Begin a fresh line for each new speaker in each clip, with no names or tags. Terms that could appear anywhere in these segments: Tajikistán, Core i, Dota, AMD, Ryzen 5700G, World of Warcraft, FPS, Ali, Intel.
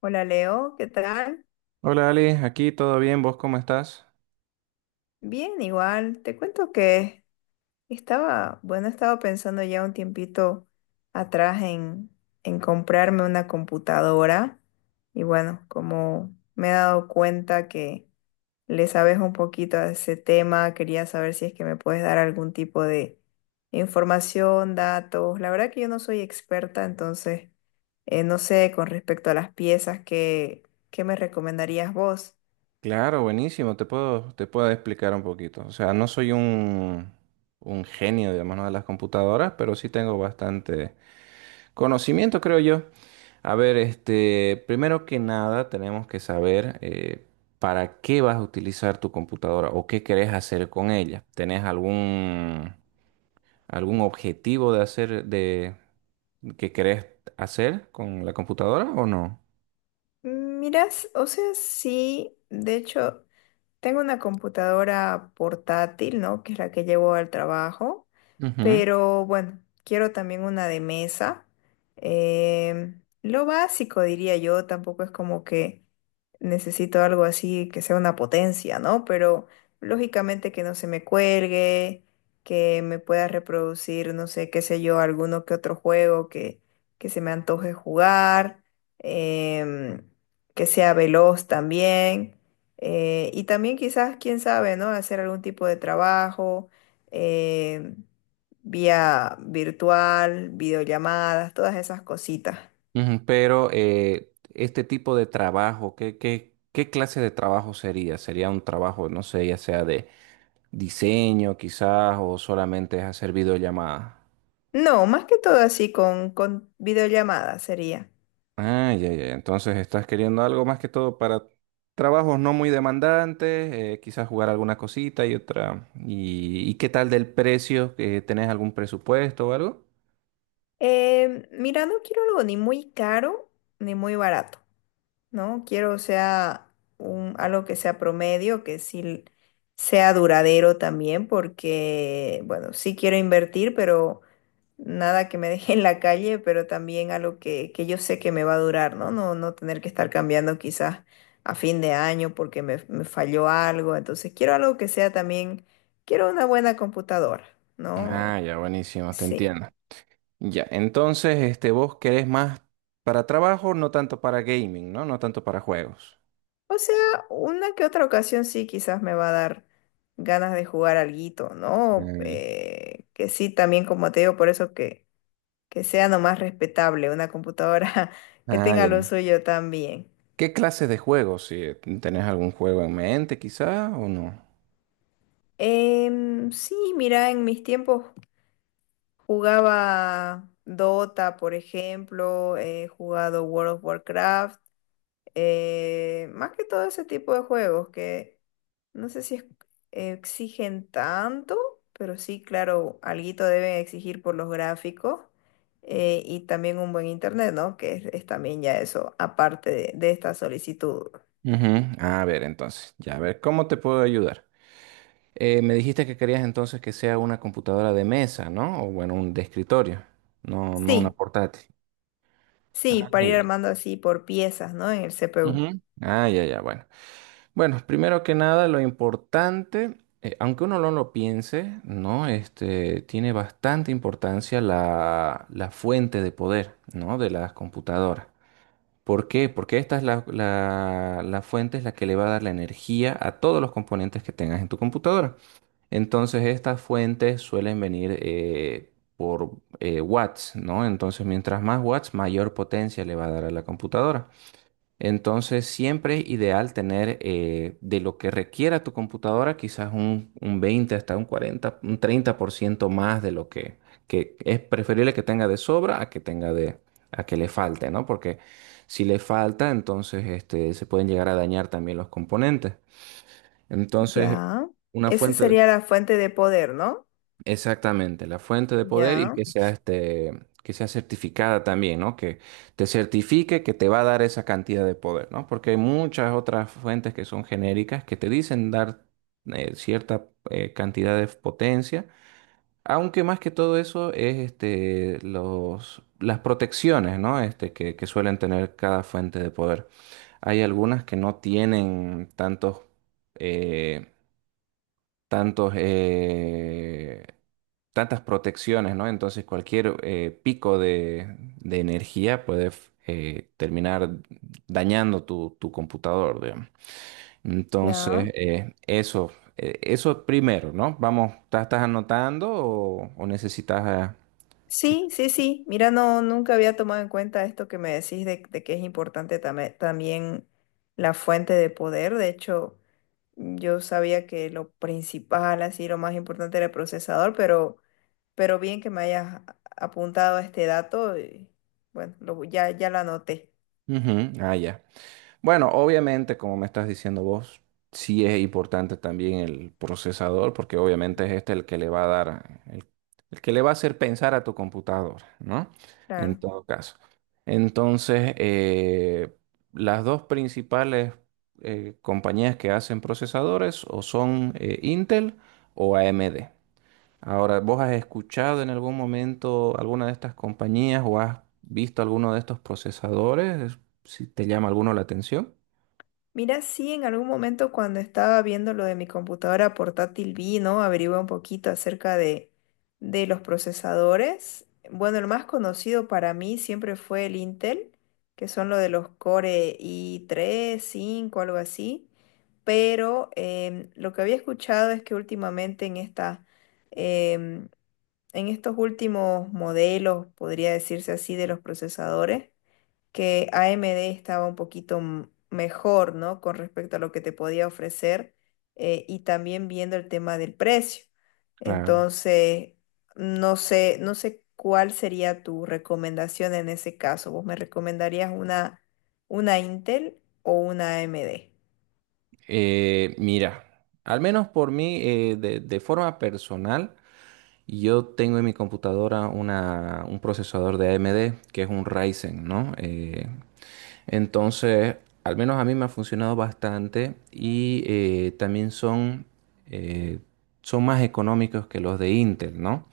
Hola Leo, ¿qué tal?
Hola Ali, aquí todo bien, ¿vos cómo estás?
Bien, igual. Te cuento que estaba, estaba pensando ya un tiempito atrás en comprarme una computadora y como me he dado cuenta que le sabes un poquito a ese tema, quería saber si es que me puedes dar algún tipo de información, datos. La verdad que yo no soy experta, entonces no sé con respecto a las piezas, ¿qué me recomendarías vos?
Claro, buenísimo, te puedo explicar un poquito. O sea, no soy un genio, digamos, ¿no? de las computadoras, pero sí tengo bastante conocimiento, creo yo. A ver, este, primero que nada tenemos que saber para qué vas a utilizar tu computadora o qué querés hacer con ella. ¿Tenés algún objetivo de hacer, de, que querés hacer con la computadora o no?
Miras, o sea, sí, de hecho, tengo una computadora portátil, ¿no? Que es la que llevo al trabajo.
Ujú.
Pero bueno, quiero también una de mesa. Lo básico, diría yo, tampoco es como que necesito algo así que sea una potencia, ¿no? Pero lógicamente que no se me cuelgue, que me pueda reproducir, no sé, qué sé yo, alguno que otro juego que se me antoje jugar, em, que sea veloz también. Y también quizás, quién sabe, ¿no? Hacer algún tipo de trabajo. em, Vía virtual, videollamadas, todas esas cositas.
Ujú, pero este tipo de trabajo, ¿qué clase de trabajo sería? ¿Sería un trabajo, no sé, ya sea de diseño quizás o solamente es hacer videollamadas?
No, más que todo así con videollamadas sería.
Ah, ya, ya. Entonces estás queriendo algo más que todo para trabajos no muy demandantes, quizás jugar alguna cosita y otra. ¿Y qué tal del precio? ¿Tenés algún presupuesto o algo?
Mira, no quiero algo ni muy caro ni muy barato, ¿no? Quiero, o sea, algo que sea promedio, que sí sea duradero también, porque, bueno, sí quiero invertir, pero nada que me deje en la calle, pero también algo que yo sé que me va a durar, ¿no? No tener que estar cambiando quizás a fin de año porque me falló algo. Entonces quiero algo que sea también, quiero una buena computadora, ¿no?
Ah, ya, buenísimo, te
Sí.
entiendo. Ya, entonces, este, vos querés más para trabajo, no tanto para gaming, ¿no? No tanto para juegos.
O sea, una que otra ocasión sí quizás me va a dar ganas de jugar alguito, ¿no?
Eh,
Que sí, también como te digo, por eso que sea nomás respetable una computadora que
Ah,
tenga lo
ya.
suyo también.
¿Qué clases de juegos? Si tenés algún juego en mente, quizá, o no.
Sí, mira, en mis tiempos jugaba Dota, por ejemplo, he jugado World of Warcraft, más que todo ese tipo de juegos que no sé si es- exigen tanto, pero sí, claro, alguito deben exigir por los gráficos y también un buen internet, ¿no? Que es también ya eso, aparte de esta solicitud.
Ujú. Ah, a ver, entonces, ya, a ver, ¿cómo te puedo ayudar? Me dijiste que querías entonces que sea una computadora de mesa, ¿no? O bueno, un de escritorio, no, no una
Sí,
portátil.
sí,
Ah, ya,
para ir
ya.
armando así por piezas, ¿no? En el CPU.
Ujú. Ah, ya, ya, bueno. Bueno, primero que nada, lo importante, aunque uno no lo piense, ¿no? Este, tiene bastante importancia la fuente de poder, ¿no? De las computadoras. ¿Por qué? Porque esta es la fuente es la que le va a dar la energía a todos los componentes que tengas en tu computadora. Entonces, estas fuentes suelen venir por watts, ¿no? Entonces, mientras más watts, mayor potencia le va a dar a la computadora. Entonces, siempre es ideal tener de lo que requiera tu computadora, quizás un 20 hasta un 40 un 30% más de lo que es preferible que tenga de sobra a que tenga de, a que le falte, ¿no? Porque si le falta, entonces este, se pueden llegar a dañar también los componentes. Entonces,
Ya.
una
Esa
fuente,
sería la fuente de poder, ¿no?
exactamente, la fuente de poder y
Ya,
que sea este, que sea certificada también, ¿no? Que te certifique que te va a dar esa cantidad de poder, ¿no? Porque hay muchas otras fuentes que son genéricas que te dicen dar cierta cantidad de potencia, aunque más que todo eso es este, los, las protecciones, ¿no? Este, que suelen tener cada fuente de poder. Hay algunas que no tienen tantos, eh, tantos, tantas protecciones, ¿no? Entonces cualquier pico de energía puede terminar dañando tu, tu computador, digamos.
ya.
Entonces, eso, eso primero, ¿no? Vamos, ¿tá- ¿estás anotando o necesitas... que-
Sí, sí, sí. Mira, no, nunca había tomado en cuenta esto que me decís de que es importante tame- también la fuente de poder. De hecho, yo sabía que lo principal, así, lo más importante era el procesador, pero bien que me hayas a- apuntado a este dato. Y, bueno, ya lo anoté.
Ujú, ah, ya. Bueno, obviamente, como me estás diciendo vos, sí es importante también el procesador, porque obviamente es este el que le va a dar, el que le va a hacer pensar a tu computadora, ¿no? En
Claro.
todo caso. Entonces, las dos principales compañías que hacen procesadores o son Intel o AMD. Ahora, ¿vos has escuchado en algún momento alguna de estas compañías o has visto alguno de estos procesadores? Si te llama alguno la atención.
Mira, sí, en algún momento cuando estaba viendo lo de mi computadora portátil vi, ¿no? Averigué un poquito acerca de los procesadores. Bueno, el más conocido para mí siempre fue el Intel, que son lo de los Core i tres, cinco, algo así. Pero lo que había escuchado es que últimamente en em, en estos últimos modelos, podría decirse así, de los procesadores, que AMD estaba un poquito m- mejor, ¿no? Con respecto a lo que te podía ofrecer y también viendo el tema del precio.
Claro.
Entonces, no sé, no sé cuál sería tu recomendación en ese caso. ¿Vos me recomendarías una Intel o una AMD?
Mira, al menos por mí, de forma personal, yo tengo en mi computadora una, un procesador de AMD que es un Ryzen, ¿no? Entonces, al menos a mí me ha funcionado bastante y también son, eh, son más económicos que los de Intel, ¿no?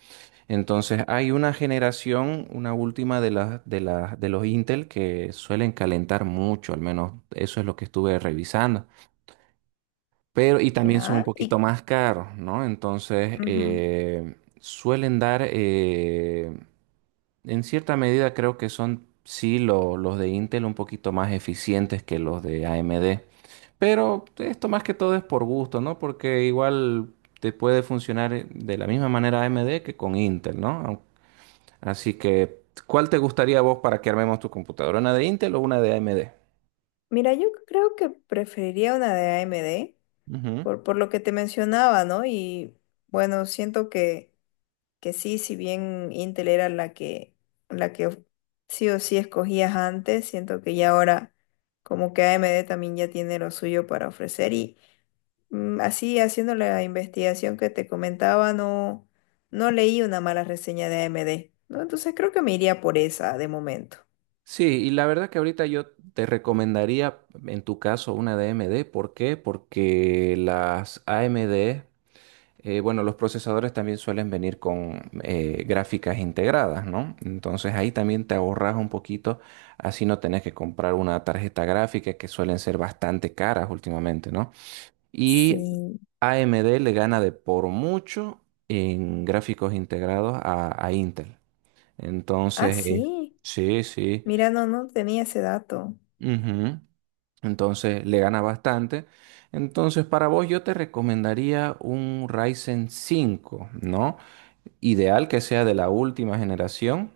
Entonces hay una generación, una última de las de los Intel que suelen calentar mucho, al menos eso es lo que estuve revisando. Pero, y también son un
¿Ya?
poquito
Y,
más caros, ¿no? Entonces,
ujú.
suelen dar, en cierta medida creo que son, sí, lo- los de Intel un poquito más eficientes que los de AMD. Pero esto más que todo es por gusto, ¿no? Porque igual te puede funcionar de la misma manera AMD que con Intel, ¿no? Au- así que, ¿cuál te gustaría a vos para que armemos tu computadora? ¿Una de Intel o una de AMD?
Mira, yo creo que preferiría una de AMD por lo que te mencionaba, ¿no? Y bueno, siento que sí, si bien Intel era la que sí o sí escogías antes, siento que ya ahora como que AMD también ya tiene lo suyo para ofrecer y mm, así haciendo la investigación que te comentaba, no, no leí una mala reseña de AMD, ¿no? Entonces creo que me iría por esa de momento.
Sí, y la verdad que ahorita yo te recomendaría en tu caso una de AMD. ¿Por qué? Porque las AMD, bueno, los procesadores también suelen venir con gráficas integradas, ¿no? Entonces ahí también te ahorras un poquito, así no tenés que comprar una tarjeta gráfica que suelen ser bastante caras últimamente, ¿no? Y
Sí.
AMD le gana de por mucho en gráficos integrados a Intel.
Ah,
Entonces,
sí.
sí, sí.
Mira, no, no tenía ese dato.
Ujú. Entonces le gana bastante. Entonces para vos yo te recomendaría un Ryzen 5, ¿no? Ideal que sea de la última generación,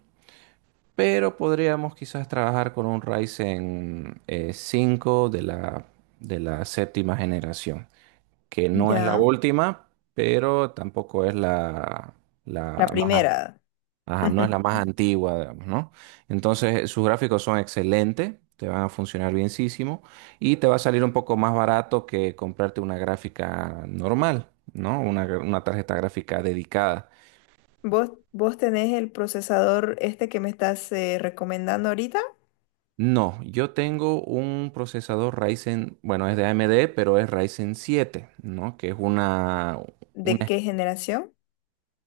pero podríamos quizás trabajar con un Ryzen 5 de la séptima generación, que no es la
Ya.
última, pero tampoco es la,
La
la más
primera.
ajá, no es la más antigua, digamos, ¿no? Entonces, sus gráficos son excelentes, te van a funcionar bienísimo y te va a salir un poco más barato que comprarte una gráfica normal, ¿no? Una, gra- una tarjeta gráfica dedicada.
¿Vos tenés el procesador este que me estás recomendando ahorita?
No, yo tengo un procesador Ryzen, bueno, es de AMD, pero es Ryzen 7, ¿no? Que es
¿De
una,
qué generación?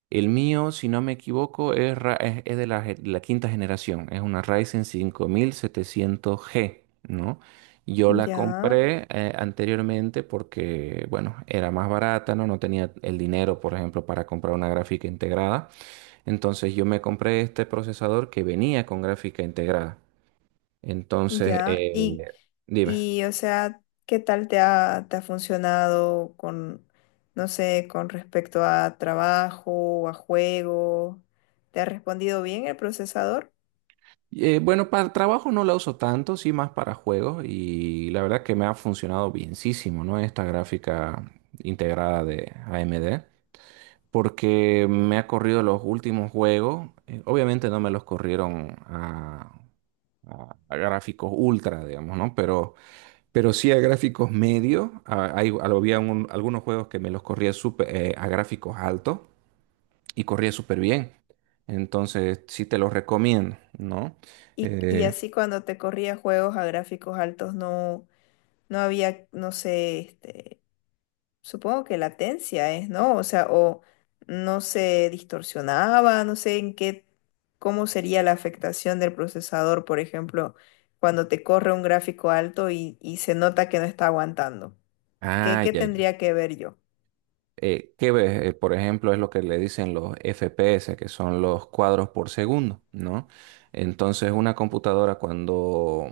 el mío, si no me equivoco, es, ra- es de la, ge- la quinta generación. Es una Ryzen 5700G, ¿no? Yo la
Ya,
compré anteriormente porque, bueno, era más barata, ¿no? No tenía el dinero, por ejemplo, para comprar una gráfica integrada. Entonces yo me compré este procesador que venía con gráfica integrada. Entonces,
ya. Y,
dime.
y o sea, ¿qué tal te ha funcionado con, no sé, con respecto a trabajo, o a juego? ¿Te ha respondido bien el procesador?
Bueno, para trabajo no la uso tanto, sí más para juegos y la verdad que me ha funcionado bienísimo, ¿no? Esta gráfica integrada de AMD, porque me ha corrido los últimos juegos, obviamente no me los corrieron a gráficos ultra, digamos, ¿no? Pero sí a gráficos medios, hay, había un- algunos juegos que me los corría súper, a gráficos altos y corría súper bien, entonces sí te los recomiendo, ¿no?
Y
Eh,
así cuando te corría juegos a gráficos altos no, no había, no sé, este, supongo que latencia es, ¿no? O sea, o no se distorsionaba, no sé en qué, cómo sería la afectación del procesador, por ejemplo, cuando te corre un gráfico alto y se nota que no está aguantando. ¿Qué,
ah,
qué
ya, ya.
tendría que ver yo?
¿Qué ves? Por ejemplo, es lo que le dicen los FPS, que son los cuadros por segundo, ¿no? Entonces, una computadora cuando,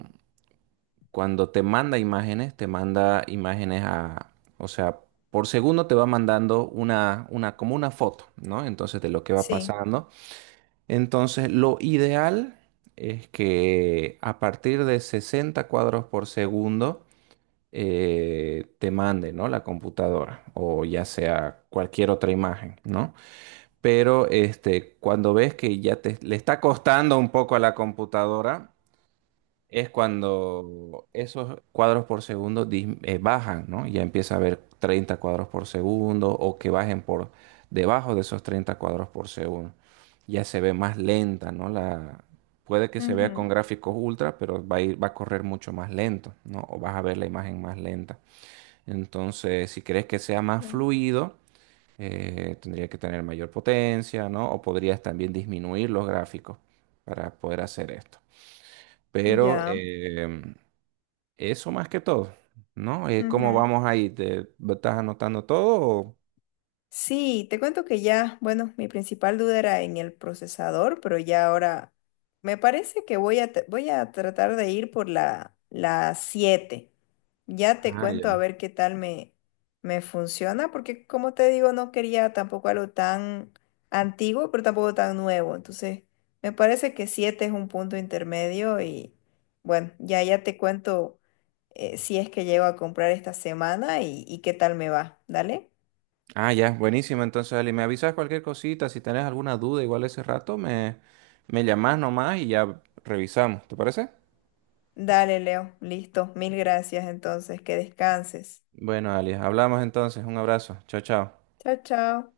cuando te manda imágenes a, o sea, por segundo te va mandando una, como una foto, ¿no? Entonces, de lo que va
Sí,
pasando. Entonces, lo ideal es que a partir de 60 cuadros por segundo, te mande, ¿no? La computadora o ya sea cualquier otra imagen, ¿no? Pero este, cuando ves que ya te, le está costando un poco a la computadora, es cuando esos cuadros por segundo dis- bajan, ¿no? Ya empieza a ver 30 cuadros por segundo o que bajen por debajo de esos 30 cuadros por segundo. Ya se ve más lenta, ¿no? La, puede que se vea
ujú,
con gráficos ultra, pero va a ir- va a correr mucho más lento, ¿no? O vas a ver la imagen más lenta. Entonces, si quieres que sea más
claro.
fluido, tendría que tener mayor potencia, ¿no? O podrías también disminuir los gráficos para poder hacer esto. Pero
Ya.
em, eso más que todo, ¿no? ¿Cómo vamos ahí? ¿Te estás anotando todo? O-
Sí, te cuento que ya, bueno, mi principal duda era en el procesador, pero ya ahora me parece que voy a, voy a tratar de ir por la 7. Ya te
ah, ya.
cuento a ver qué tal me funciona, porque como te digo, no quería tampoco algo tan antiguo, pero tampoco tan nuevo. Entonces, me parece que 7 es un punto intermedio y bueno, ya te cuento si es que llego a comprar esta semana y qué tal me va. Dale.
Ah, ya, buenísimo. Entonces, Ali, me avisas cualquier cosita. Si tenés alguna duda, igual ese rato, me llamás nomás y ya revisamos. ¿Te parece?
Dale, Leo. Listo. Mil gracias entonces. Que descanses.
Bueno, Ali, hablamos entonces. Un abrazo. Chao, chao.
Chao, chao.